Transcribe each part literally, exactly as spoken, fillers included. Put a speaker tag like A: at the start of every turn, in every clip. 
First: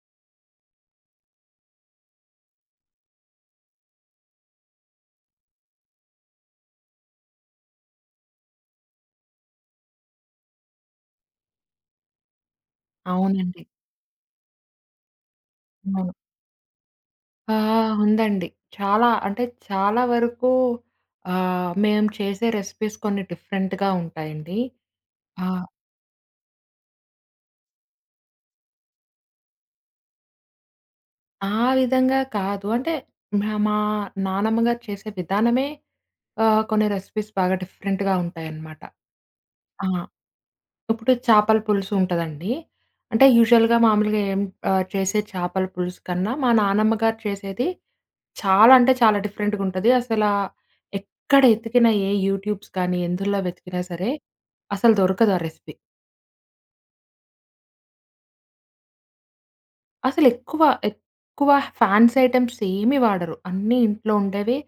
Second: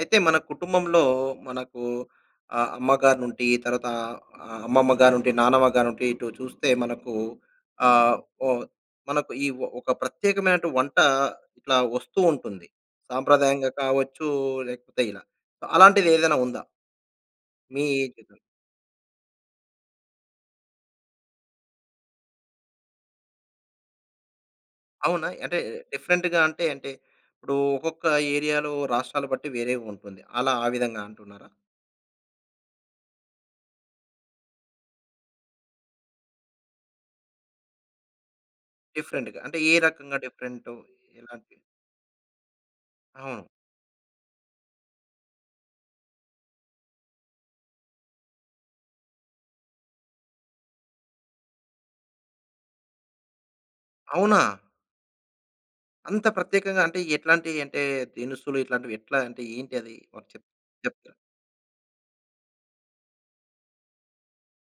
A: అయితే మన‌ కుటుంబంలో, మనకు ఆహ్, అమ్మగారి నుండి తరువాత ఆహ్, అమ్మమ్మ గానుండి, నానమ్మ గానుండి ఇటు చూస్తే మనకు ఆహ్, ఓహ్! మనకు ఇ ఒక ప్రత్యేకమైనటు వంట ఇట్లా వస్తూ ఉంటుంది.
B: అవునండి.
A: సాంప్రదాయంగా కావచ్చు, లేకపోతే ఇలా అలాంటిది
B: అవును.
A: ఏదైనా ఉందా?
B: ఆ!
A: మీ ఏజ్‌లో?
B: ఉందండి. చాలా అంటే, చాలా వరకు ఆహ్, మేము చేసే రెసిపీస్ కొన్ని డిఫరెంట్‌గా ఉంటాయండి.
A: అవునా?
B: ఆ!
A: అంటే, డిఫరెంట్‌గా అంటే, అంటే ఇప్పుడు ఒక్కొక్క ఏరియా‌లో రాష్ట్రాలు బట్టి వేరేగా ఉంటుంది. అలా ఆ విధంగా అంటున్నారా?
B: ఆ విధంగా కాదు. అంటే మ్ మా నాన్నమ్మ గారు చేసే విధానమే ఆహ్, కొన్ని రెసిపీస్ బాగా డిఫరెంట్‌గా ఉంటాయన్నమాట.
A: డిఫరెంట్‌గా అంటే ఏ
B: ఆ!
A: రకంగా డిఫరెంటు
B: ఇప్పుడు చేపల
A: ఎలాంటి‌వి?
B: పులుసు ఉంటదండి. అంటే,
A: అవును.
B: యూజువల్‌గా గమామూలుగా ఏం ఆహ్, చేసే చేపల పులుసు కన్నా, మా నానమ్మ గారు చేసేది చాలా అంటే, చాలా డిఫరెంట్‌గా ఉంటది. అసల ఎక్కడ వెతికిన, ఏ యూట్యూబ్స్ కానీ ఎందులో వెతికినా సరే,
A: అవునా!
B: అసలు దొరకదా రెసిపీ.
A: అంత ప్రత్యేకంగా అంటే, ఎట్లాంటియి అంటే, దినుసులు ఇట్లాంటివి ఎట్లా అంటే ఏంటది?
B: అసలు
A: మాకు చెప్
B: ఎక్కువ,
A: చెప్తా
B: ఎక్కువ ఫ్యాన్సీ ఐటెమ్స్ ఏమీ వాడరు. అన్నీ ఇంట్లో ఉండేవి,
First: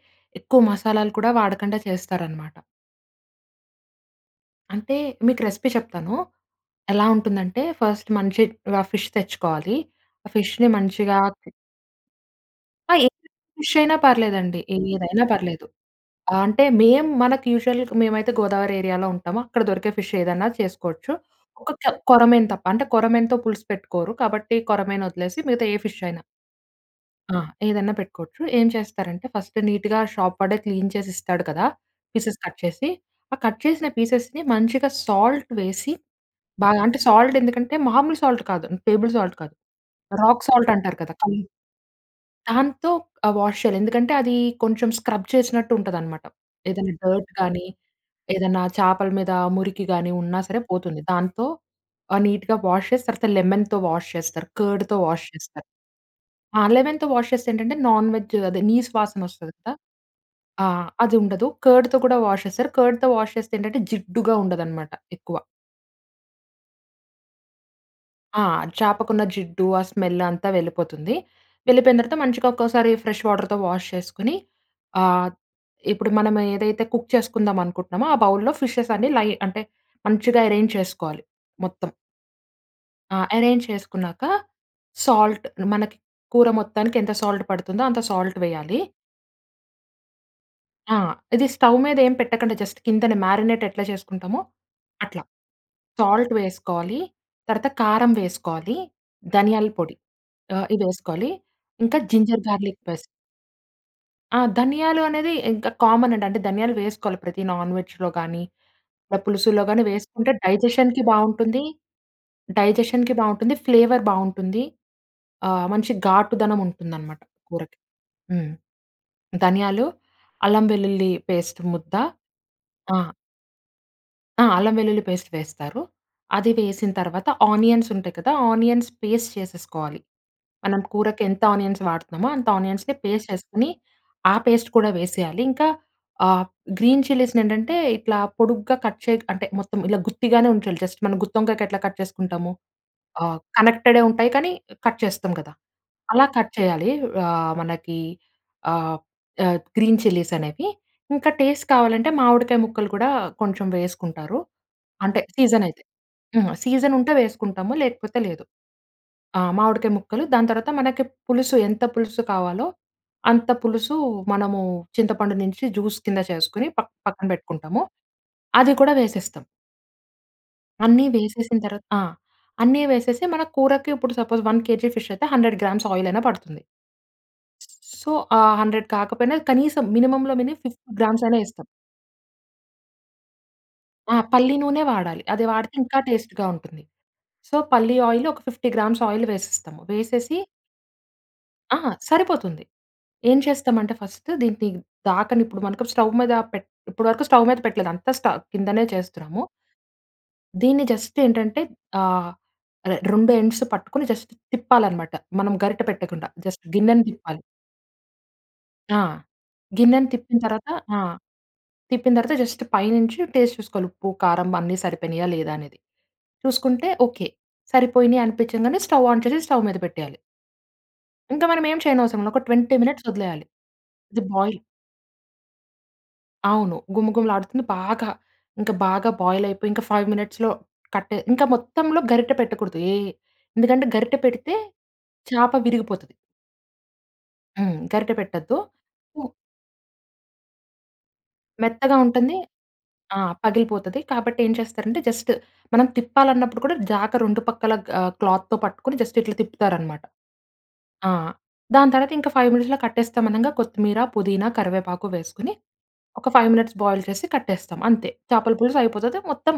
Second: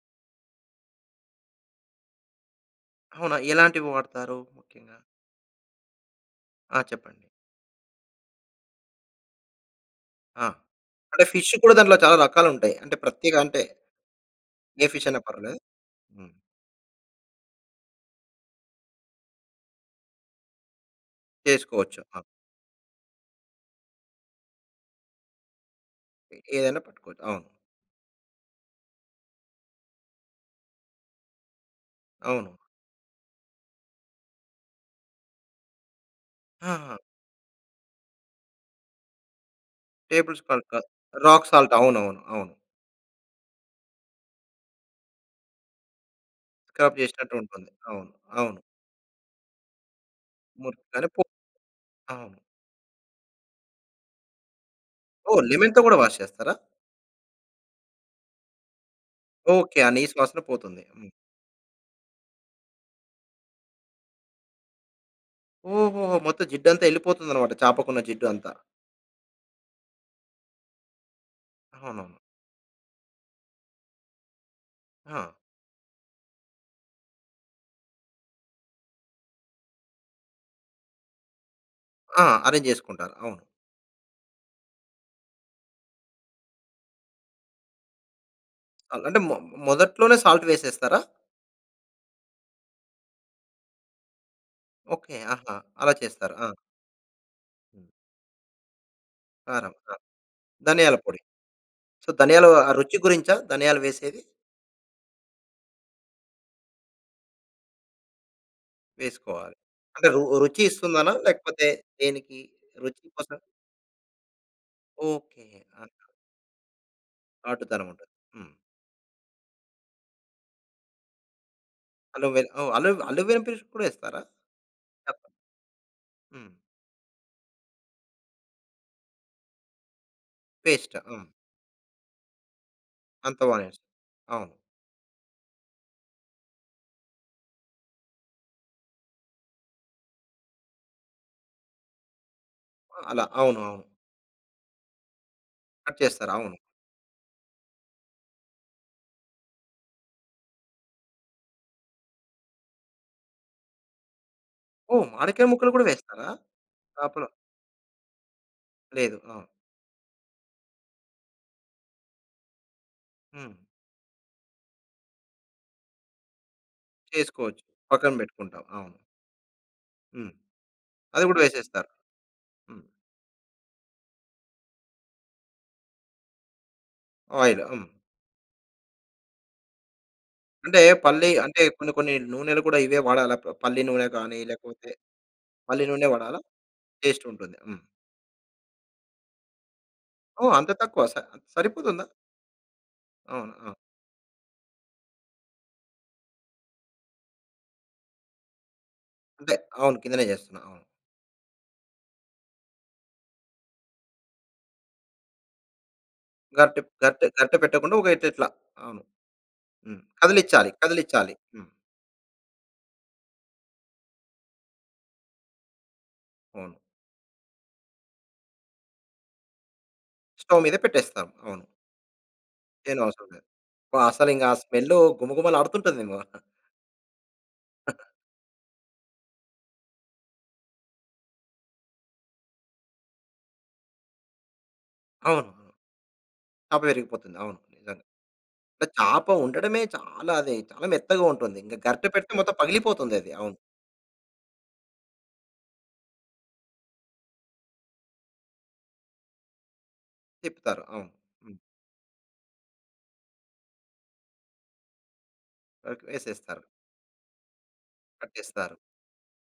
B: ఎక్కువ మసాలాలు కూడా వాడకుండా చేస్తారన్నమాట.
A: అవునా? ఎలాంటివి వాడతారు
B: అంటే
A: ముఖ్యంగా?
B: మీకు రెసిపీ చెప్తాను.
A: ఆ!
B: ఎలా
A: చెప్పండి.
B: ఉంటుందంటే, ఫస్ట్ మంచి రా ఫిష్ తెచ్చుకోవాలి. ఆ
A: ఆ!
B: ఫిష్‌ని మంచిగా
A: అంటే ఫిష్ కూడా దాంట్లో చాలా రకాలుంటాయి.
B: ఆ!
A: అంటే
B: ఏ
A: ప్రత్యేక అంటే
B: ఫిష్షయినా పర్లేదండి.
A: ఏ ఫిష్షయినా
B: ఏదైనా
A: పర్లేదా?
B: పర్లేదు.
A: హ్మ్.
B: ఆహ్, అంటే మేం మనకు యూజువల్‌గ మేమైతే గోదావరి ఏరియాలో ఉంటాము. అక్కడ దొరికే ఫిష్ ఏదైనా చేసుకోవచ్చు. ఒక కొ
A: చేసుకోవచ్చు. ఆ!
B: కొర్రమీను తప్ప. అంటే కొరమేను‌తో పులుసు పెట్టుకోరు. కాబట్టి కొర్రమీను వదిలేసి మిగతా ఏ ఫిష్షయినా.
A: ఎ ఏ అయినా పట్టుకోవచ్చు.
B: ఆ!
A: అవును.
B: ఏదైనా పెట్టుకోవచ్చు. ఏం చేస్తారంటే, ఫస్ట్ నీట్‌గా షాప్ వాడే క్లీన్ చేసిస్తాడు కదా! పీసెస్
A: అవును.
B: కట్ చేసి. ఆ కట్ చేసిన పీసెస్‌ని, మంచిగా సాల్ట్ వేసి, బాగా
A: ఆహా!
B: అంటే, సాల్ట్ ఎందుకంటే మామూలు సాల్ట్ కాదు టేబుల్ సాల్ట్ కాదు.
A: టేబుల్
B: రాక్
A: సాల్ట్
B: సాల్ట్
A: కా
B: అంటారు కదా!
A: రాక్
B: కల్లుప్పు.
A: సాల్ట్. అవునవును. అవును.
B: దాంతో ఆహ్, వాష్ చేయాలి. ఎందుకంటే అది కొంచెం స్క్రబ్ చేసినట్టుంటదన్నమాట. ఏదైనా
A: స్క్రబ్
B: డర్ట్
A: చేశినట్టు
B: గాని,
A: ఉంటుంది. అవును. అవును.
B: ఏదైనా చాపల మీద మురికి గాని ఉన్నా సరే పోతుంది.
A: మొత్తాన్ని పో
B: దాంతో ఆహ్,
A: అవును.
B: నీట్‌గా వాష్ చేసి, తర్వాత లెమన్‌తో వాష్ చేస్తారు. కర్డ్‌తో వాష్
A: ఓహ్!
B: చేస్తారు.
A: లెమన్‌తో గూడా వాష్ చేస్తారా?
B: ఆ! లెమన్‌తో వాష్ చేస్తే ఏంటంటే, నాన్ వెజ్ అదే నీస్‌ వాసన వస్తుంది కదా!
A: ఓకే. ఆ నీసు వాసన పోతుంది.
B: ఆహ్
A: హ్మ్.
B: అదుండదు. కర్డ్‌తో కూడా వాష్ చేస్తారు. కర్డ్‌తో వాష్ చేస్తే ఏంటంటే, జిడ్డుగా ఉండదన్నమాట ఎక్కువ.
A: ఓహోహో! మొత్తం జిడ్డంతా యెళ్ళిపోతుందన్నమాట. చాపకున్న జిడ్డు
B: ఆ!
A: అంతా.
B: చాపకున్న జిడ్డు, ఆ స్మెల్ అంతా వెళ్ళిపోతుంది. వెళ్ళిపోయిన తర్వాత,
A: అవునవును.
B: మంచిగా ఒక్కసారి ఫ్రెష్ వాటర్‌తో వాష్ చేసుకొని, ఆహ్,
A: ఆ!
B: ఇప్పుడు మనం ఏదైతే కుక్ చేసుకుందాం అనుకుంటున్నామో, ఆ బౌల్‌లో ఫిషెస్ అన్ని లై అంటే మంచిగా అరేంజ్ చేసుకోవాలి. మొత్తం.
A: ఆ! అరేంజ్ జేసుకుంటారు.
B: ఆ!
A: అవును.
B: అరేంజ్ చేసుకున్నాక సాల్ట్ మనకి కూర మొత్తానికి ఎంత సాల్ట్ పడుతుందో అంత సాల్ట్ వేయాలి.
A: అం అంటే, మొ మొదట్లోనే సాల్ట్
B: ఆ!
A: వేసేస్తారా?
B: ఇది స్టవ్ మీదేం పెట్టకండి. జస్ట్ కిందనే మ్యారినేట్ ఎట్లా జేసుకుంటామో
A: ఓకే.
B: అట్లా.
A: ఆహా! అలా
B: సాల్ట్
A: చేస్తారు. ఆ!
B: వేసుకోవాలి. తర్వాత కారం వేసుకోవాలి. ధనియాల
A: కారం.
B: పొడి
A: కారం.
B: ఆహ్,
A: ధనియాల పొడి.
B: ఇవేసుకోవాలి. ఇంకా
A: సో,
B: జింజర్
A: ధనియాలు ఆ
B: గార్లిక్
A: రుచి
B: పేస్
A: గురించా, ధనియాలు వేసేది?
B: ఆ! ధనియాలు అనేది ఇంక కామన్ అండి. అంటే ధనియాలు వేసుకోవాలి. ప్రతి నాన్‌వెజ్‌లో గానీ, ఇలా
A: వేసుకోవాలి.
B: పులుసులో గాని
A: అంటే, రు
B: వేసుకుంటే
A: రుచి
B: డైజెషన్‌కి
A: ఇస్తుందన?
B: బావుంటుంది
A: లేకపోతే దేనికి? రుచి
B: డైజెషన్‌కి
A: కోసం.
B: బాగుంటుంది. ఫ్లేవర్ బావుంటుంది.
A: ఓకే.
B: ఆహ్, మంచి
A: అంటారు.
B: ఘాటుదనం ఉంటుందన్నమాట, కూరకి.
A: గాటుతనం ఉంటుంది.
B: హ్మ్.
A: హ్మ్.
B: ధనియాలు, అల్లం వెల్లుల్లి పేస్ట్ ముద్ద.
A: అల్లం వెల్లు ఓహ్! అల్లం
B: ఆ!
A: అల్లం వెల్లుల్లి పేస్ట్ కూడా యేస్తారా?
B: ఆ! అల్లం వెల్లుల్లి పేస్ట్ వేస్తారు.
A: హ్మ్.
B: అది వేసిన తర్వాత, ఆనియన్స్ ఉంటయి కదా! ఆనియన్స్ పేస్ట్ చేసేసుకోవాలి. మనం
A: పేస్ట్. ఆహ్,
B: కూరకి
A: హ్మ్.
B: ఎంత ఆనియన్స్ వాడుతున్నామో అంత ఆనియన్స్‌ని పేస్ట్
A: అంతా బానే
B: చేసుకొని,
A: యెస్
B: ఆ
A: అవును.
B: పేస్ట్ కూడా వేసేయాలి. ఇంకా ఆహ్, గ్రీన్ చిల్లీస్‌ని ఏంటంటే ఇట్లా పొడుగ్గా కట్ చే అంటే మొత్తం ఇలా గుత్తిగానే ఉంచాలి. జస్ట్ మనం గుత్తొంకాయకి ఎట్లా కట్ చేసుకుంటాము
A: అలా.
B: ఆ!
A: అవును. అవును.
B: కనెక్టెడే ఉంటాయి. కానీ, కట్ చేస్తాం కదా!
A: కట్
B: అలా
A: చేస్తారు.
B: కట్
A: అవును.
B: చేయాలి. ఆహ్, మనకి ఆహ్, ఆహ్, గ్రీన్ చిల్లీస్ అనేవి. ఇంకా టేస్ట్ కావాలంటే, మామిడికాయ ముక్కలు కూడా కొంచెం వేసుకుంటారు.
A: ఓహ్!
B: అంటే
A: మాడి కాయ
B: సీజన్
A: ముక్కలు
B: అయితే.
A: గూడా వేస్తారా?
B: ఆ! సీజన్ ఉంటే
A: చాపలో
B: వేసుకుంటాము. లేకపోతే లేదు.
A: లేదు. ఆ!
B: ఆ! మామిడికాయ ముక్కలు, దాని తర్వాత మనకి పులుసు ఎంత పులుసు కావాలో, అంత
A: హ్మ్.
B: పులుసు మనము చింతపండు నుంచి జ్యూస్ కింద చేసుకొని, ప పక్కన
A: వేసుకోవచ్చు.
B: పెట్టుకుంటాము.
A: పక్కన పెట్టుకుంటాం.
B: అది కూడా
A: అవును.
B: వేసేస్తాం.
A: హ్మ్.
B: అన్నీ
A: అది కూడా
B: వేసేసిన తర్వాత
A: వేసేస్తారు.
B: ఆ! అన్నీ
A: హ్మ్.
B: వేసేసి మన కూరకి ఇప్పుడు సపోజ్ వన్ కేజీ ఫిష్ అయితే హండ్రెడ్ గ్రామ్స్ ఆయిల్ అయినా పడుతుంది.
A: ఆయిల్ హ్మ్.
B: సో, ఆ హండ్రెడ్ కాకపోయినా కనీసం మినిమమ్‌లో మినిమం
A: అంటే
B: ఫిఫ్టీ గ్రామ్స్
A: పల్లి
B: అయినా
A: అంటే
B: వేస్తాం.
A: కొన్ని, కొన్ని నూనెలు కూడా ఇవే వాడాల? ప పల్లి నూనె
B: ఆ
A: గాని
B: పల్లి నూనే
A: లేపోతే,
B: వాడాలి. అది వాడితే
A: పల్లి
B: ఇంకా
A: నూనె వాడాలా?
B: టేస్ట్‌గా ఉంటుంది.
A: టేస్ట్
B: సో,
A: ఉంటుంది. హ్మ్.
B: పల్లి ఆయిల్ ఒక ఫిఫ్టీ గ్రామ్స్ ఆయిల్ వేసేస్తాము. వేసేసి
A: ఓహ్! అంత తక్కువ స
B: ఆ!
A: సరిపోతుందా?
B: సరిపోతుంది. ఏం
A: అవునా?
B: చేస్తామంటే ఫస్ట్ దీన్ని ది దాకనిప్పుడు స్టవ్ మీద పెట్ ఇప్పటి వరకు స్టవ్ మీద పెట్టలేదు అంత స్ట కిందనే చేస్తున్నాము.
A: అంటే, అవును కిందనే చేస్తున్నా. అవును.
B: దీన్ని జస్ట్ ఏంటంటే ఆహ్, రెండు ఎండ్స్ పట్టుకొని జస్ట్ తిప్పాలన్నమాట. మనం గరిట పెట్టకుండా జస్ట్
A: గరిట
B: గిన్నెని
A: గరిట
B: తిప్పాలి.
A: గరిట పెట్టకుండా ఊక ఇట్లిట్లా.
B: ఆ!
A: అవును. హ్మ్.
B: గిన్నెను తిప్పిన తరువాత
A: కదిలిచ్చాలి,
B: ఆ!
A: కదిలిచ్చాలి. హ్మ్.
B: తిప్పిన తరువాత జస్ట్ పైనుంచి టేస్ట్ చూసుకోవాలి. ఉప్పు, కారం అన్ని సరిపోయినాయా లేదా అనేది.
A: అవును.
B: చూసుకుంటే ఓకే. సరిపోయిని అనిపించగానే స్టవ్ ఆన్ చేసి స్టవ్ మీద పెట్టేయాలి.
A: స్టవ్ మీద పెట్టేస్తాం.
B: ఇంకా మనం
A: అవును.
B: ఏమి చేయనవసరం లేదు. ఒక ట్వెంటీ మినిట్స్
A: ఏయనవసరం లేదు.
B: వదిలేయాలి.
A: అబ్బా!
B: ఇది
A: అసలింగ ఆ
B: బాయిల్
A: స్మెల్లు గుమగుమలాడుతుంటదేమో.
B: అవును గుమగుమలాడుతుంది బాగా. ఇంకా బాగా బాయిల్ అయిపోయి, ఇంకా ఫైవ్ మినిట్స్‌లో కట్ ఇంకా మొత్తంలో గరిట పెట్టకూడదు. ఏ ఎందుకంటే గరిట పెడితే చాప
A: అవునవును.
B: విరిగిపోతది.
A: చాప విరిగిపోతుంది. అవును,
B: హ్మ్.
A: నిజంగా.
B: గరిట పెట్టొద్దు.
A: అంటే
B: ఉ
A: చాప ఉండడమే చాలా అది చాలా మెత్తగా ఉంటుంది. ఇంక
B: మెత్తగా
A: గరిట పెడితే
B: ఉంటంది
A: మొత్తం
B: ఆ!
A: పగిలిపోతుందది. అవును.
B: పగిలిపోతది. కాబట్టి ఏం చేస్తారంటే జస్ట్ మనం తిప్పాలన్నప్పుడు కూడా జాక రెండు పక్కల ఆహ్, క్లాత్‌తో పట్టుకొని జస్ట్ ఇట్లా తిప్పుతారన్నమాట.
A: తిప్పుతారు. అవును.
B: ఆ!
A: హ్మ్.
B: దాని తర్వాత ఇంకా ఫైవ్ మినిట్స్‌లో కట్టేస్తాం అనంగా కొత్తిమీర, పుదీనా, కరివేపాకు వేసుకొని
A: ఓకే.
B: ఒక ఫైవ్
A: వేసేస్తారు.
B: మినిట్స్ బాయిల్ చేసి కట్టేస్తాం అంతే. చేపల
A: పట్టిస్తారు.
B: పులుసు అయిపోతది. మొత్తం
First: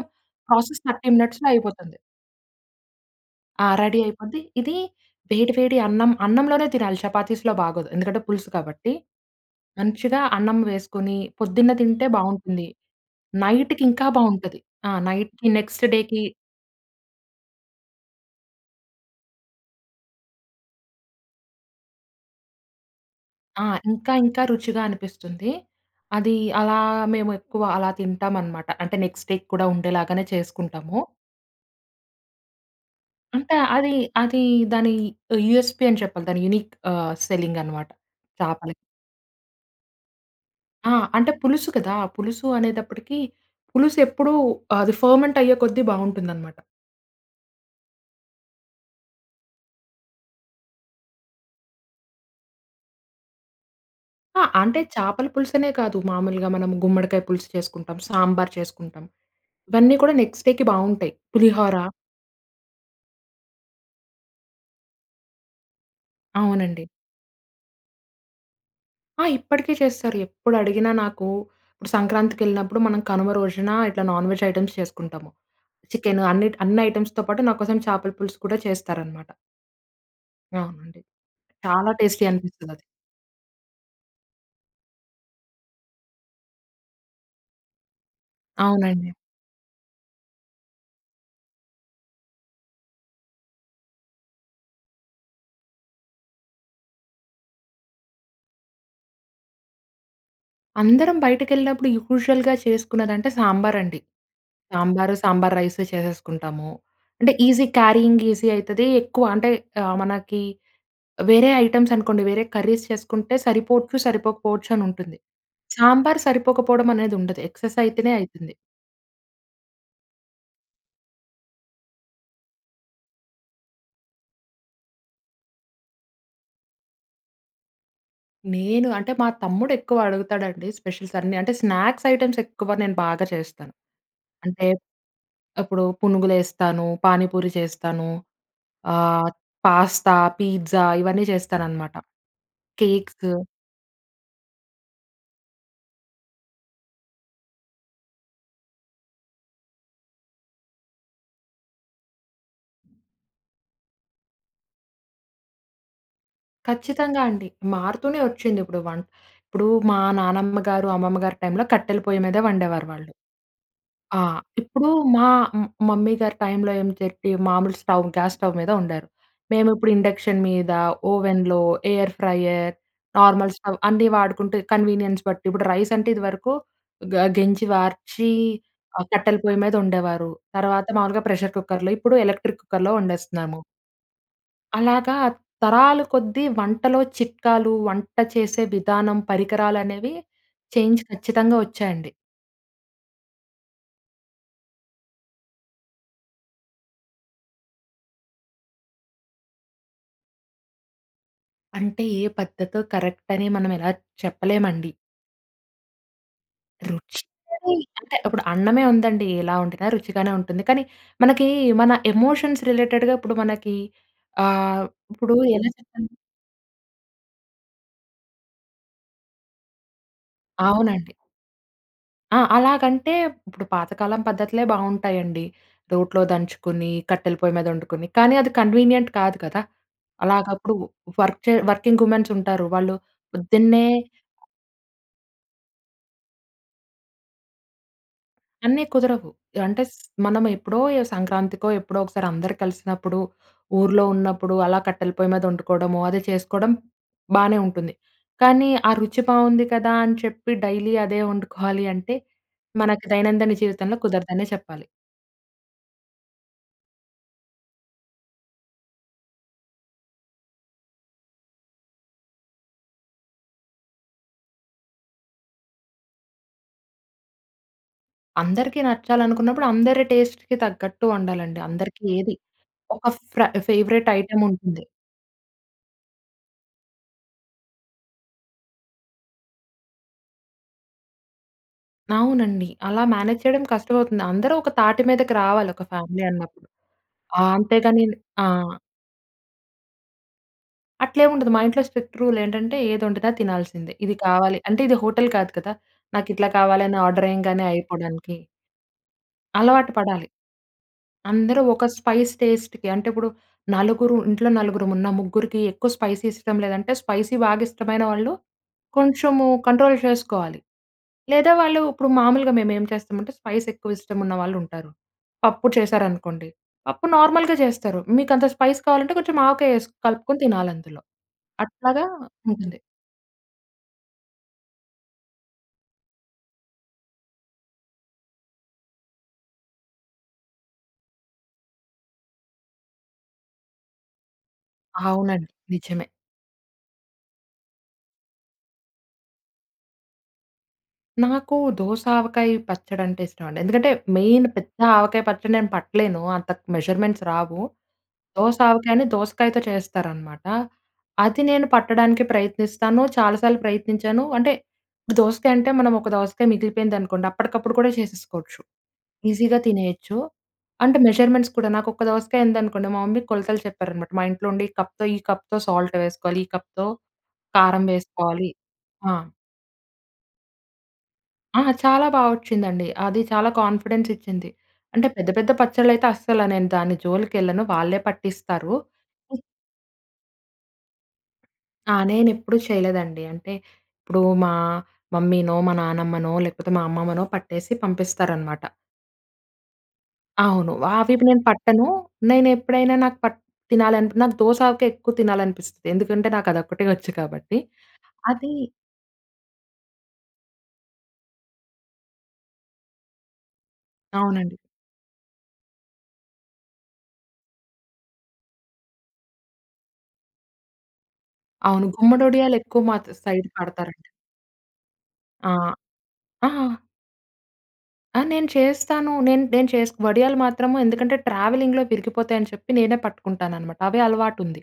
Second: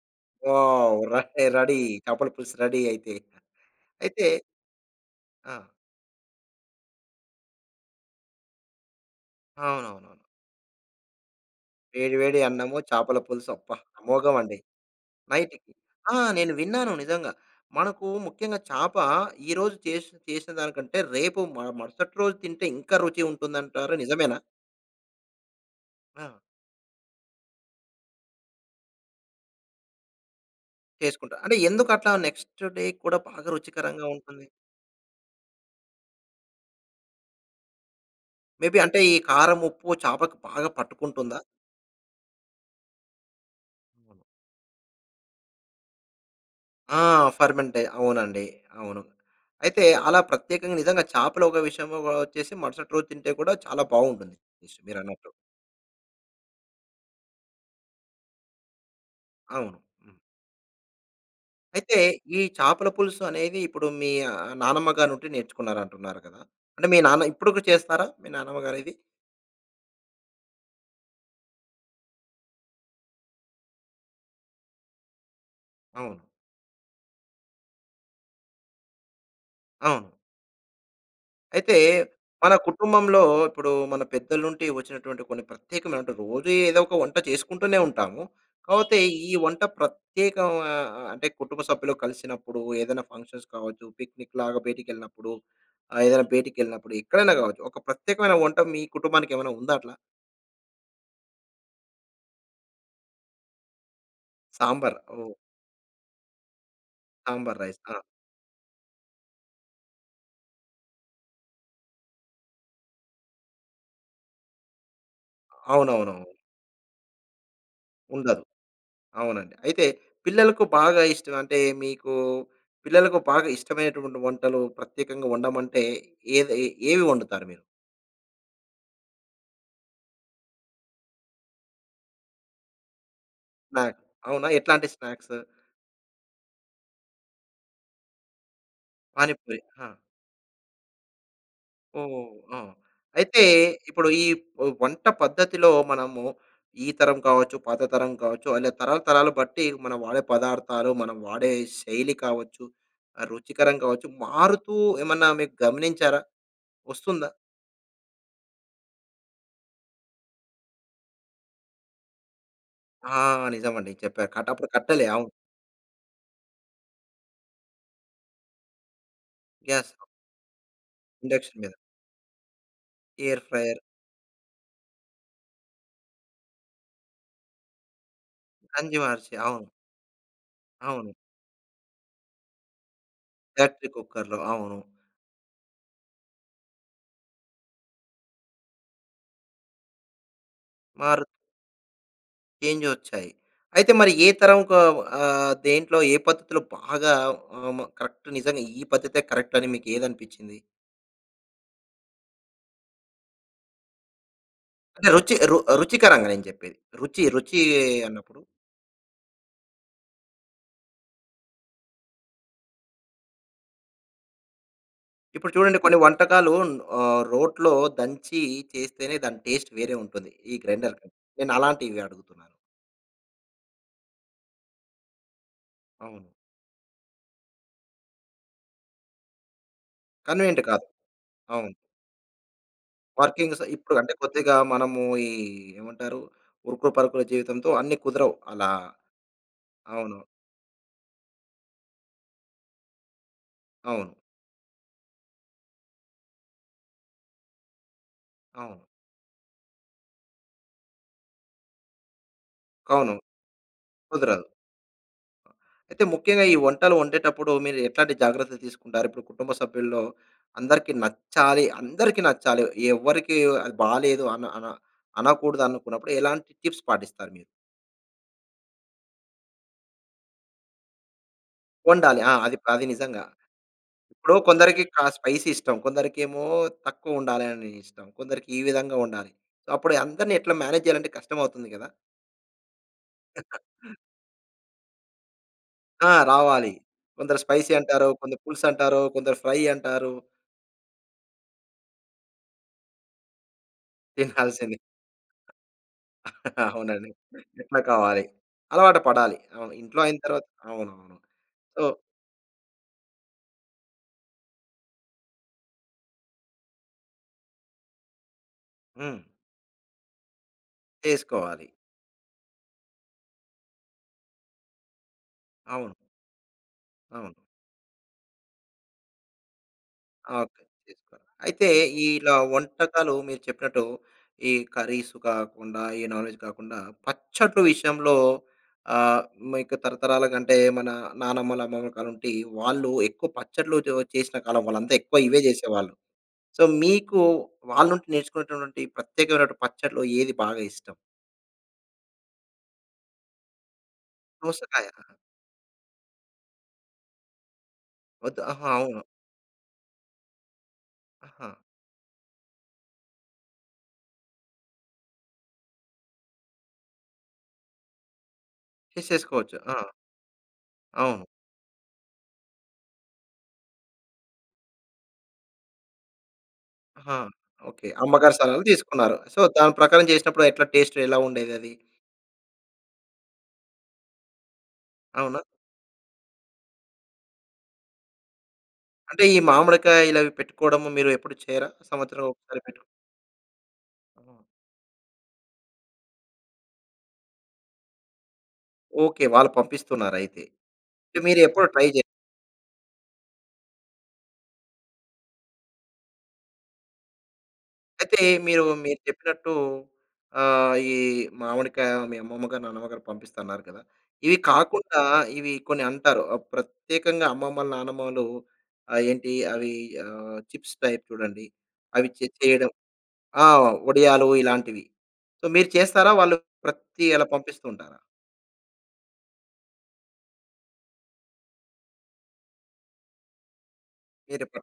B: ప్రాసెస్
A: వావ్!
B: థర్టీ మినిట్స్‌లో
A: రెడీ రెడీ.
B: అయిపోతుంది.
A: చేపల పులుసు రెడీ అయితే.
B: ఆ! రెడీ
A: అయితే
B: అయిపోద్ది. ఇది వేడి
A: ఆ!
B: వేడి అన్నం, అన్నంలోనే తినాలి. చపాతీస్‌లో బాగోదు. ఎందుకంటే పులుసు కాబట్టి.
A: అవునవునవును.
B: మంచిగా అన్నం వేసుకొని పొద్దున్న తింటే
A: వేడి వేడి
B: బాగుంటుంది.
A: అన్నము, చేపల పులుసు అబ్బా!
B: నైట్‌కి ఇంకా
A: అమోఘమండి.
B: బాగుంటది. ఆ నైట్‌,
A: నైట్‌కి.
B: నెక్స్ట్
A: ఆ
B: డేకి
A: నేను విన్నాను నిజంగా. మనకు ముఖ్యంగా చాప ఈరోజు చేసి చేసిన దానికంటే రేపు మ మరుసటి రోజు తింటే ఇంకా రుచి
B: ఆ!
A: ఉంటుందంటారు
B: ఇంకా
A: నిజమేనా?
B: ఇంకా రుచిగా అనిపిస్తుంది.
A: ఆ!
B: అది అలా మేము ఎక్కువ అలా తింటామన్నమాట. అంటే నెక్స్ట్ డేకి కూడా ఉండేలాగానే చేసుకుంటాము.
A: చేసుకుంటారు. అంటే ఎందుకట్లా? నెక్స్ట్ డే కూడా బాగా
B: అంటే అది,
A: రుచికరంగా
B: అది
A: ఉంటుంది?
B: దాని యూఎస్‌పి అని చెప్పాలి. దాని యూనిక్ ఆహ్, సెల్లింగ్ అన్నమాట చాపల
A: మేబి అంటే ఈ కారం, ఉప్పు చేపకు బాగా
B: ఆ! అంటే
A: పట్టుకుంటుందా?
B: పులుసు కదా! పులుసు అనేటప్పటికి పులుసు ఎప్పుడు అది ఫర్మెంట్ అయ్యే కొద్ది బాగుంటుందన్నమాట.
A: ఆ! ఫర్మెంటయి అవునండి. అవును. అయితే అలా ప్రత్యేకంగా నిజంగా చేపలు, ఒక విషయంగా వచ్చేసి మరుసటి రోజు తింటే కూడా చాలా బాగుంటుంది.
B: ఆ!
A: టేస్ట్
B: అంటే చేపల
A: మీరన్నట్టు.
B: పులుసనే కాదు. మామూలుగా మనం గుమ్మడికాయ పులుసు చేసుకుంటాం. సాంబార్ చేసుకుంటాం.
A: అవును.
B: ఇవన్నీ కూడా
A: హ్మ్.
B: నెక్స్ట్ డేకి బాగుంటాయి. పులిహోర
A: అయితే ఈ చాపల పులుసు అనేది ఇప్పుడు మీ నానమ్మ గారినుండి నేర్చుకున్నారంటున్నారు కదా!
B: అవునండి.
A: అంటే మీ నాన్న ఇప్పటికి చేస్తారా మీ నానమ్మ గారిది?
B: ఆ! ఇప్పటికే చేస్తారు. ఎప్పుడు అడిగినా నాకు, ఇప్పుడు సంక్రాంతికెళ్ళినప్పుడు మనం కనుమ రోజున ఇట్లా నాన్ వెజ్ ఐటెమ్స్ చేసుకుంటాము.
A: అవును.
B: చికెన్ అన్ని, అన్ని ఐటెమ్స్‌తో పాటు నాకోసం చేపల పులుసు కూడా చేస్తారన్నమాట.
A: అవును.
B: అవునండి.
A: అయితే
B: చాలా టేస్టీ
A: మన
B: అనిపిస్తదది.
A: కుటుంబంలో ఇప్పుడు మన పెద్దల నుంటి వచ్చినటువంటి కొన్ని ప్రత్యేకమైనటు రోజూ ఏదో ఒక వంట చేసుకుంటూనే ఉంటాము. కాపోతే
B: అవునండి.
A: ఈ వంట ప్రత్యేకా ఆహ్, అంటే కుటుంబ సభ్యులు కలిసినప్పుడు, ఏదైనా ఫంక్షన్స్ కావచ్చు. పిక్నిక్ లాగా బయటకెళ్ళినప్పుడు! ఆహ్, ఏదైనా బయటకెళ్ళినప్పుడు ఎక్కడైనా గావచ్చు. ఒక ప్రత్యేకమైన వంట మీ కుటుంబానికి ఏమైనా ఉందా అట్లా.
B: అందరం బయటకెళ్ళినప్పుడు యూజువల్‌గా చేసుకునేదంటే సాంబార్ అండి.
A: సాంబార్.
B: సాంబారు,
A: ఓహ్!
B: సాంబార్ రైస్ చేసేసుకుంటాము. అంటే
A: సాంబార్
B: ఈజీ
A: రైస్. ఆ!
B: క్యారీయింగ్ ఈజీ అ‌యితది ఎక్కువ అంటే ఆహ్, మనకి వేరే ఐటెమ్స్ అనుకోండి వేరే కర్రీస్ చేసుకుంటే సరిపోవచ్చు, సరిపోకపోవచ్చు అని ఉంటుంది. సాంబార్
A: అవునవునవును.
B: సరిపోకపోవడం అనేది ఉండదు ఎక్స్‌ఎస్ అయితేనే
A: ఉండదు.
B: అ‌యితుంది.
A: అవునండి. అయితే పిల్లలకు బాగా ఇష్టం. అంటే మీకు పిల్లలకు బాగా ఇష్టమైన‌టువంటి వంటలు ప్రత్యేకంగా వండమంటే ఏ‌ది ఏవి వండుతారు మీరు?
B: నేను అంటే మా తమ్ముడు ఎక్కువ అడుగుతాడండి స్పెషల్స్ అన్నీ అంటే స్నాక్స్ ఐటెమ్స్ ఎక్కువ నేను బాగా చేస్తాను.
A: స్నాక్. అవునా!
B: అంటే,
A: ఎట్లాంటి స్నాక్స్?
B: అప్పుడు పునుగులేస్తాను. పాని పూరి చేస్తాను. అహ్,
A: పాని పూరి. హా!
B: పాస్తా, పిజ్జా ఇవన్నీ చేస్తానన్నమాట.
A: ఓహ్! ఆ!
B: కేక్స్.
A: అయితే ఇప్పుడు ఈ వ్ వంట పద్ధతిలో మనము ఈ తరం కావచ్చు, పాత తరం కావచ్చు. అలా తరాలు తరాలు బట్టి మనం వాడే పదార్థాలు మనం వాడే శైలి కావచ్చు, ఆహ్, రుచికరం కావచ్చు, మారుతూ ఏమన్నా మీకు గమనించారా?
B: ఖచ్చితంగా
A: వస్తుందా?
B: అండి. మారుతూనే వచ్చింది. ఇప్పుడు వం ఇప్పుడు మా నానమ్మ గారు, అమ్మమ్మ గారి టైమ్‌లో కట్టెల పొయ్యి మీద వండేవారు
A: ఆ!
B: వాళ్ళు.
A: నిజం అండి
B: ఆ!
A: చెప్పారు. కట అప్పుడు
B: ఇప్పుడు
A: కట్టెలే!
B: మా
A: అవును.
B: మ్ మమ్మీ గారి టైమ్‌లో ఏం చెరిపి, మామూలు స్టవ్, గ్యాస్ స్టవ్ మీద వండారు. మేము
A: గ్యాస్.
B: ఇప్పుడు ఇండక్షన్ మీద
A: ఇండక్షన్
B: ఓవెన్‌లో,
A: మీద.
B: Air fryer,
A: air
B: normal stove
A: fryer.
B: అన్నీ వాడుకుంటే కన్వీనియన్స్ బట్టి ఇప్పుడు రైస్ అంటే ఇదివరకు గ గెంజి వార్చి
A: గంజి
B: ఆహ్,
A: వార్చి
B: కట్టెల పొయ్యి
A: అవును.
B: మీద వండేవారు. తర్వాత
A: అవును.
B: మామూలుగా ప్రెషర్ కుక్కర్‌లో ఇప్పుడు ఎలక్ట్రిక్ కుక్కర్‌లో వండేస్తున్నాము.
A: బ్యాటరీ కుక్కర్‌లో అవును.
B: అలాగా తరాల కొద్దీ వంటలో చిట్కాలు వంట చేసే విధానం పరికరాలు అనేవి చేంజ్
A: మారు
B: ఖచ్చితంగా వచ్చాయండి.
A: చేంజ్ వచ్చాయి. అయితే మరి ఏ తరంకు ఆహ్, దేంట్లో ఏ పద్ధతిలో బాగా ఆ మ కరెక్ట్ నిజంగా ఈ పద్ధతే కరెక్ట్ అని మీకు ఏది అనిపిచింది?
B: అంటే ఏ పద్ధతో కరెక్ట్ అని మనం ఇలా చెప్పలేమండి.
A: అంటే రుచి, రు రుచికరంగా నేను చెప్పేది.
B: రుచి
A: రుచి, రుచీ
B: అని అంటే,
A: అన్నప్పుడు
B: ఇప్పుడు అన్నమే ఉందండి. ఎలా వండినా రుచిగానే ఉంటుంది. కానీ మనకి మన ఎమోషన్స్ రిలేటెడ్‌‌గా ఇప్పుడు మనకి ఆహ్, ఇప్పుడు
A: ఇప్పుడు
B: ఎలా
A: చూడండి. కొన్ని
B: చెప్పండి?
A: వంటకాలు ఆహ్, రోట్లో దంచి చేస్తేనే దాని టేస్ట్ వేరే ఉంటుంది. ఈ గ్రైండర్
B: అవునండి.
A: కన్నా. నేను అలాంటివి
B: ఆ!
A: అడుగుతున్నాను.
B: అలాగంటే, ఇప్పుడు పాతకాలం పద్ధతులే బావుంటాయి అండి. రోట్లో
A: అవును.
B: దంచుకొని, కట్టెల పొయ్యి మీద వండుకొని, కానీ అది కన్వీనియంట్ కాదు కదా!
A: కన్వీనియంట్
B: అలాగప్పుడు
A: కాదు.
B: వర్క్‌ చే
A: అవును.
B: వర్కింగ్ వుమెన్స్ ఉంటారు. వాళ్ళు
A: వర్కింగ్స్
B: పొద్దున్నే
A: ఇప్పుడు అంటే, కొద్దిగా మనము ఈ ఏమంటారు, ఉరుకు పరుకుల జీవితంతో అన్ని కుదరవు. అలా
B: అన్నీ కుదరవు. అంటే స్
A: అవును.
B: మనం ఎప్పుడో ఎ సంక్రాంతికో, ఎప్పుడో ఒకసారి అందరూ కలిసినప్పుడు, ఊర్లో
A: అవును.
B: ఉన్నప్పుడు అలా కట్టెల పొయ్యి మీద వండుకోవడము అదే చేసుకోవడం బానే ఉంటుంది. కానీ
A: అవును.
B: ఆ రుచి బావుంది కదా అని చెప్పి డైలీ అదే వండుకోవాలి అంటే మనకి
A: అవును.
B: దైనందిన జీవితంలో
A: కుదరదు.
B: కుదరదనే చెప్పాలి.
A: అయితే ముఖ్యంగా ఈ వంటలు వండేటప్పుడు మీరు ఎట్లాంటి జాగ్రత్తలు తీసుకుంటారు? ఇప్పుడు కుటుంబ సభ్యుల్లో అందరికి నచ్చాలి, అందరికి నచ్చాలి ఎవరికీ అది బాలేదు అన అన అనకూడదు అనుకున్నప్పుడు ఎలాంటి టిప్స్ పాటిస్తారు మీరు?
B: అందరికి నచ్చాలనుకున్నప్పుడు, అందరి టేస్ట్‌కి తగ్గట్టు వండాలండి. అందరికి
A: వండాలి. ఆ!
B: ఏది
A: అది అది
B: ఒక
A: నిజంగా.
B: ఫ్ర ఫేవరైట్
A: ఇప్పుడు
B: ఐటెమ్
A: కొందరికి
B: ఉంటుంది.
A: క స్పైసీ ఇష్టం. కొందరికేమో తక్కువ ఉండాలి అని ఇష్టం. కొందరికి ఈ విధంగా ఉండాలి. సొ అప్పుడు అందరిని ఎట్లా మేనేజ్ చేయాలంటే కష్టం అవుతుంది గదా!
B: అవునండి. అలా మేనేజ్ చేయడం కష్టమవుతుంది. అందరూ ఒక తాటి మీదకి రావాలి, ఒక
A: ఆ!
B: ఫ్యామిలీ అన్నప్పుడు.
A: రావాలి. కొందరు
B: ఆహ్,
A: స్పైసీ
B: అంతేగాని
A: అంటారు. కొందరు
B: ఆ!
A: పులుసు అంటారు. కొందరు ఫ్రై అంటారు.
B: అట్లేమి ఉండదు. మా ఇంట్లో స్పెక్ట్ రూల్ ఏంటంటే, ఏది ఒండితే అది తినాల్సిందే. ఇది కావాలి
A: తినాల్సింది.
B: అంటే, ఇది హోటల్ కాదు కదా! నాకు ఇట్లా కావాలి అని
A: అవునండి.
B: ఆర్డర్ ఎయ్యంగానే
A: ఎట్లా కావాలి.
B: అయిపోవడానికి.
A: అలవాటు పడాలి. అవును.
B: అలవాటు
A: ఇంట్లో అయిన
B: పడాలి.
A: తర్వాత. అవునవును.
B: అందరూ
A: సో
B: ఒక స్పైస్ టేస్ట్‌కి అంటే, ఇప్పుడు నలుగురు ఇంట్లో నలుగురం ఉన్నాం. ముగ్గురికి ఎక్కువ స్పైసీ ఇష్టం లేదంటే, స్పైసీ బాగా ఇష్టమైన వాళ్ళు
A: హ్మ్.
B: కొంచెము కంట్రోల్ చేసుకోవాలి. లేదా
A: చేసుకోవాలి.
B: వాళ్ళు ఇప్పుడు మామూలుగా మేమేం చేస్తామంటే, స్పైస్ ఎక్కువ ఇష్టం ఉన్న వాళ్ళు ఉంటారు. పప్పు
A: అవును.
B: చేశారనుకోండి. పప్పు
A: అవును.
B: నార్మల్‌గా చేస్తారు. మీకు అంత స్పైస్ కావాలంటే, కొంచెం ఆవకాయ ఎసి కలుపుకొని
A: ఓకే.
B: తినాలి అందులో.
A: చేస్కోవాలి. అయితే
B: అట్లాగా
A: ఇలా
B: ఉంటుంది.
A: వంటకాలు మీరు చెప్పినట్టు ఈ కర్రీస్ కాకుండా, ఈ నాన్ వేజ్ కాకుండా, పచ్చడ్లు విషయంలో ఆహ్, మీకు తరతరాలుగా అంటే, మన నానమ్మలు అమ్మమ్మలు కాలం నుండి వాళ్ళు ఎక్కువ పచ్చడ్లు ఉ చేసిన కాలం వాళ్ళు అంతా ఎక్కువ ఇవే
B: అవునండి.
A: చేసేవాళ్ళు.
B: నిజమే.
A: సో, మీకు వాళ్ళ నుంచి నేర్చుకున్నటువంటి ప్రత్యేకమైనటువంటి పచ్చడ్లు ఏది బాగా ఇష్టం?
B: నాకు దోస ఆవకాయ పచ్చడి అంటే ఇష్టం అండి. ఎందుకంటే మెయిన్ పెద్ద
A: దోసకాయ.
B: ఆవకాయ పచ్చడి నేను పట్టలేను. అంత మెజర్మెంట్స్ రావు.
A: వద్దు.
B: దోస
A: ఆహా! అవును.
B: ఆవకాయని దోసకాయతో చేస్తారనమాట. అది
A: ఆహా!
B: నేను పట్టడానికి ప్రయత్నిస్తాను. చాలాసార్లు ప్రయత్నించాను. అంటే దోసకాయ అంటే, మనం ఒక దోసకాయ మిగిలిపోయిందనుకోండి. అప్పటికప్పుడు కూడా చేసేసుకోవచ్చు. ఈజీగా
A: చేసేసుకోవచ్చు. ఆ!
B: తినేయొచ్చు. అంటే
A: అవును.
B: మెజర్మెంట్స్ కూడా నాకు ఒక దోసకాయ ఉందనుకోండి. మా మమ్మీ కొలతలు చెప్పారనమాట. మా ఇంట్లో ఉండే ఈ కప్‌తో, ఈ కప్‌తో సాల్ట్ వేసుకోవాలి, ఈ కప్‌తో
A: ఆహా!
B: కారం
A: ఓకే. అమ్మగారి
B: వేసుకోవాలి.
A: సాలహాలు
B: ఆ!
A: తీసుకున్నారు. సో, దాని ప్రకారం చేసినప్పుడు ఎట్లా టేస్ట్ ఎలా ఉండేది
B: ఆ!
A: అది?
B: చాలా బాగా ఒచ్చిందండి. అది చాలా కాన్ఫిడెన్స్ ఇచ్చింది. అంటే పెద్ద,
A: అవునా?
B: పెద్ద పచ్చళ్ళు అయితే అస్సల నేను దాని జోలికెళ్ళను, వాళ్ళే పట్టిస్తారు.
A: అంటే, ఈ మామిడికాయలు అవి పెట్టుకోవడం మీరు ఎప్పుడు చేయర?
B: ఆ!
A: సంవత్సరానికి
B: నేనెప్పుడూ
A: ఒకసారి మీరు?
B: చేయలేదండి. అంటే ఇప్పుడు
A: ఆ!
B: మా మమ్మీనో, మా నానమ్మనో, లేకపోతే మా అమ్మమ్మనో, పట్టేసి పంపిస్తారనమాట.
A: ఓకే. వాళ్ళు పంపిస్తున్నారు అయితే.
B: అవును. అవివి
A: మీరు
B: నేను
A: ఎప్పుడు ట్రై
B: పట్టను.
A: జేయ్
B: నేను ఎప్పుడైనా నాకు పట్ తినాలం నాకు దోస ఆవకాయ ఎక్కువ తినాలనిపిస్తది. ఎందుకంటే నాకు అదొక్కటే ఒచ్చు కాబట్టి.
A: అయితే
B: అది
A: మీరు, మీరు చెప్పినట్టు ఆహ్, ఈ మామిడికాయ మీ అమ్మమ్మగారు, నాన్నమ్మగారు పంపిస్తారన్నారు కదా! ఇవి
B: అవునండి.
A: కాకుండా ఇవి కొన్ని అంటారు. ఆహ్, ప్రత్యేకంగా అమ్మమ్మలు నానమ్మలు ఆహ్, ఏంటి అవి ఆహ్, చిప్స్ టైప్ చూడండి.
B: అవును.
A: అవి చే
B: గుమ్మడొడియాలు
A: చేయడం.
B: ఎక్కువ మాత్
A: ఆ!
B: సైడ్ పేడతారండి.
A: వడియాలు ఇలాంటివి. సొ,
B: ఆ!
A: మీరు చేస్తారా? వాళ్ళు
B: ఆ!
A: ప్రతీ అలా పంపిస్తుంటారా?
B: ఆ! నేను చేస్తాను. నేను, నేను చేస్ వడియాలు మాత్రము ఎందుకంటే, ట్రావెలింగ్‌లో విరిగిపోతాయి అని చెప్పి, నేనే పట్టుకుంటాననమాట. అవే అలవాటు
A: మీరు ఎపుడన్
B: ఉంది.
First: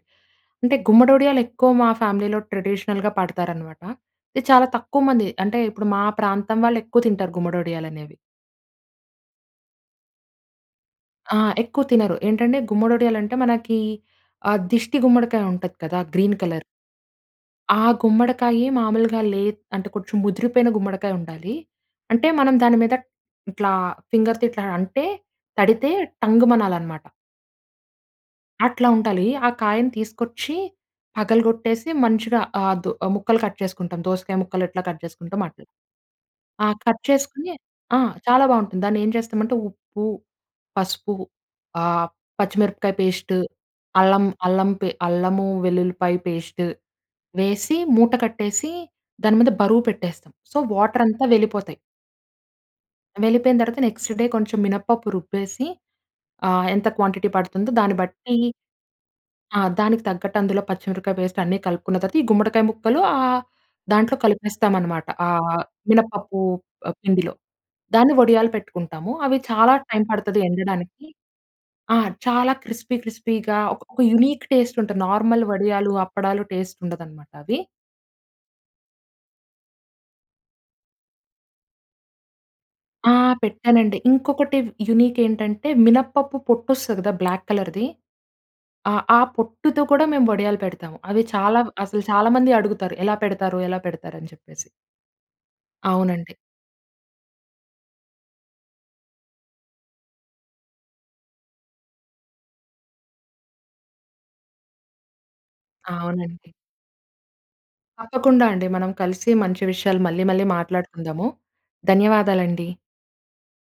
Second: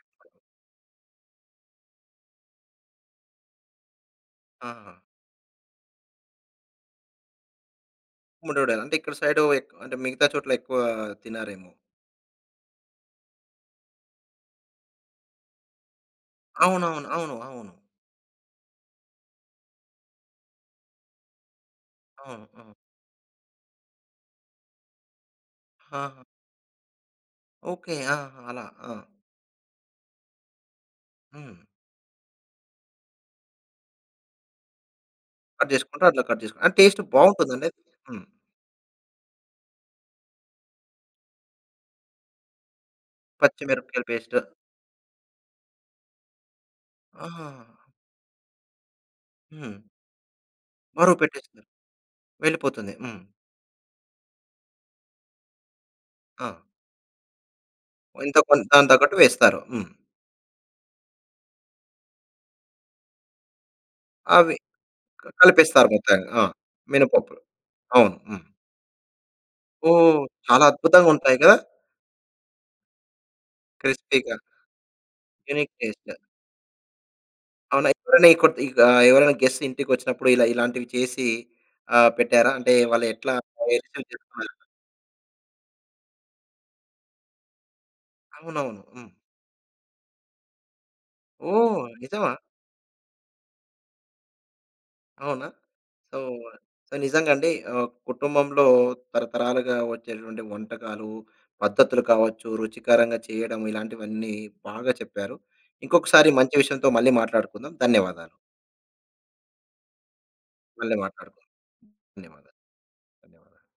B: అంటే గుమ్మడొడియాలు ఎక్కువ మా ఫ్యామిలీలో ట్రెడిషనల్‌గా పడతారన్నమాట. ఇది చాలా
A: ఆహా!
B: తక్కువ మంది అంటే, ఇప్పుడు మా ప్రాంతం వాళ్ళు ఎక్కువ తింటారు గుమ్మడొడియాలు అనేవి.
A: గుమ్మడి వడియాలు. అంటే ఇక్కడ సైడు ఎక్ అంటే, మిగతా చోట్ల ఎక్కువ
B: ఆ!
A: తిన్నారేమో!
B: ఎక్కువ తినరు ఏంటంటే, గుమ్మడి వడియాలు అంటే, మనకీ ఆ దిష్టి గుమ్మడికాయుంటది కదా! Green colour.
A: అవునవును. అవును. అవును.
B: ఆ గుమ్మడికాయి మాములుగా లెద్ అంటే, కొంచెం ముదిరిపోయిన గుమ్మడికాయుండాలీ. అంటే,
A: అవును.
B: మనం
A: హ్మ్.
B: దాని మీద ఇట్లా ఫింగర్‌తో ఇట్లా అంటే, తడితే
A: హా!
B: టంగ్‌మనాలన్నమాట.
A: ఓకె. ఆ! అలా
B: అట్లా
A: ఆ!
B: ఉండాలి. ఆ కాయను తీసుకొచ్చి,
A: హ్మ్.
B: పగలగొట్టేసి మంచిగా ఆహ్, దొ ముక్కలు కట్ చేసుకుంటాం. దోసకాయ ముక్కలెట్లా కట్ చేసుకుంటామో అట్ల.
A: కట్ చేసుకుంటా, అట్లా కట్
B: ఆ!
A: చేసుకుంట టేస్ట్
B: కట్ చేసుకొని
A: బాగుంటదండి?
B: ఆ!
A: హ్మ్.
B: చాలా బాగుంటుంది. దాన్ని ఏం చేస్తామంటే ఉప్పు, పసుపు ఆహ్, పచ్చిమిరపకాయ పేస్టు,
A: పచ్చిమిరపకాయలు
B: అల్లం
A: పేస్టు.
B: అల్లం అల్లము, వెల్లుల్లిపాయ పేస్టు
A: ఆహా!
B: వేసి మూట కట్టేసీ, దాని మీద
A: హ్మ్.
B: బరువు పెట్టేస్తాం. సో, వాటర్
A: బరువు
B: అంతా
A: పెట్టేసికుని
B: వెళ్ళిపోతాయి...
A: వెళ్ళిపోతుంది. హ్మ్.
B: వెళ్ళిపోయిన తరువాత నెక్స్ట్ డే కొంచెం మినప పప్పు రుబ్బేసి
A: ఆ!
B: ఆహ్, ఎంత క్వాంటిటీ పడుతుందో దాన్ని బట్టీ
A: ఇంత కొంత, దానికి తగ్గట్టు
B: ఆ!
A: వేస్తారు. హ్మ్.
B: దానికి తగ్గట్టు అందులో పచ్చిమిరపకాయ పేస్ట్ అన్ని కలుపుకున్న తరువాత ఈ గుమ్మడికాయ ముక్కలు ఆహ్, దాంట్లో
A: అవి
B: కలిపేస్తామన్నమాట.
A: క
B: ఆహ్,
A: కలిపిస్తారు మొత్తానికి.
B: మినపప్పు
A: ఆ!
B: పిండిలో.
A: మినపపప్పును
B: దాన్ని
A: అవును. హ్మ్.
B: వడియాలు పెట్టుకుంటాము. అవి చాలా టైమ్
A: ఓహ్!
B: పడతది
A: చాలా
B: ఎండడానికి.
A: అద్భుతంగా ఉంటాయిగా.
B: ఆ! చాలా క్రిస్పీ క్రిస్పీగా, ఒక
A: క్రిస్పీగా!
B: యూనిక్ టేస్ట్ ఉంటది. నార్మల్
A: యూనిక్
B: వడియాలు,
A: టేస్టు.
B: అప్పడాలు టేస్ట్ ఉండదన్నమాట అవి.
A: అవునా! ఎప్పుడైనా ఈ కొ [unintelligible] గా ఎవరైనా గెస్ట్స్ ఇంటికొచ్చినప్పుడు ఇలా ఇలాంటివి చేసి ఆహ్, పెట్టారా అంటే వాళ్ళు
B: ఆ!
A: ఎట్లా?
B: పెట్టానండి.
A: [unintelligible]
B: ఇంకొకటి యూనిక్ ఏంటంటే, మినపప్పు పొట్టొస్తదిగా బ్లాక్ కలర్‌ది.
A: అవునవును.
B: అ!
A: హ్మ్.
B: ఆ పొట్టుతో కూడా మేము వడియాలు పెడతాము. అవి చాలా
A: ఓహ్!
B: అసలు
A: నిజమా!
B: చాలా మందడుగుతారు. 'ఎలా పెడతారు? ఎలా పెడతారు?" అని చెప్పేసి.
A: అవునా! సో,
B: అవునండి.
A: సో, నిజంగా అండి. ఆహ్, కుటుంబంలో తరతరాలుగా వచ్చేటువంటి వంటకాలు, పద్ధతులు కావచ్చు, రుచికరంగా చేయడం ఇలాంటివన్నీ బాగా చెప్పారు. ఇంకొకసారి
B: అవునండి.
A: మంచి విషయంతో మళ్ళీ మాట్లాడుకుందాం. ధన్యవాదాలు.
B: తప్పకుండా అండి. మనం కలిసి మంచి విషయాలు మళ్ళీ, మళ్ళీ
A: మళ్ళీ
B: మాట్లాడుకుందాము.
A: మాట్లాడుకుందాం. ధన్యవాదాలు.
B: ధన్యవాదాలండి.
A: ధన్యవాదాలు.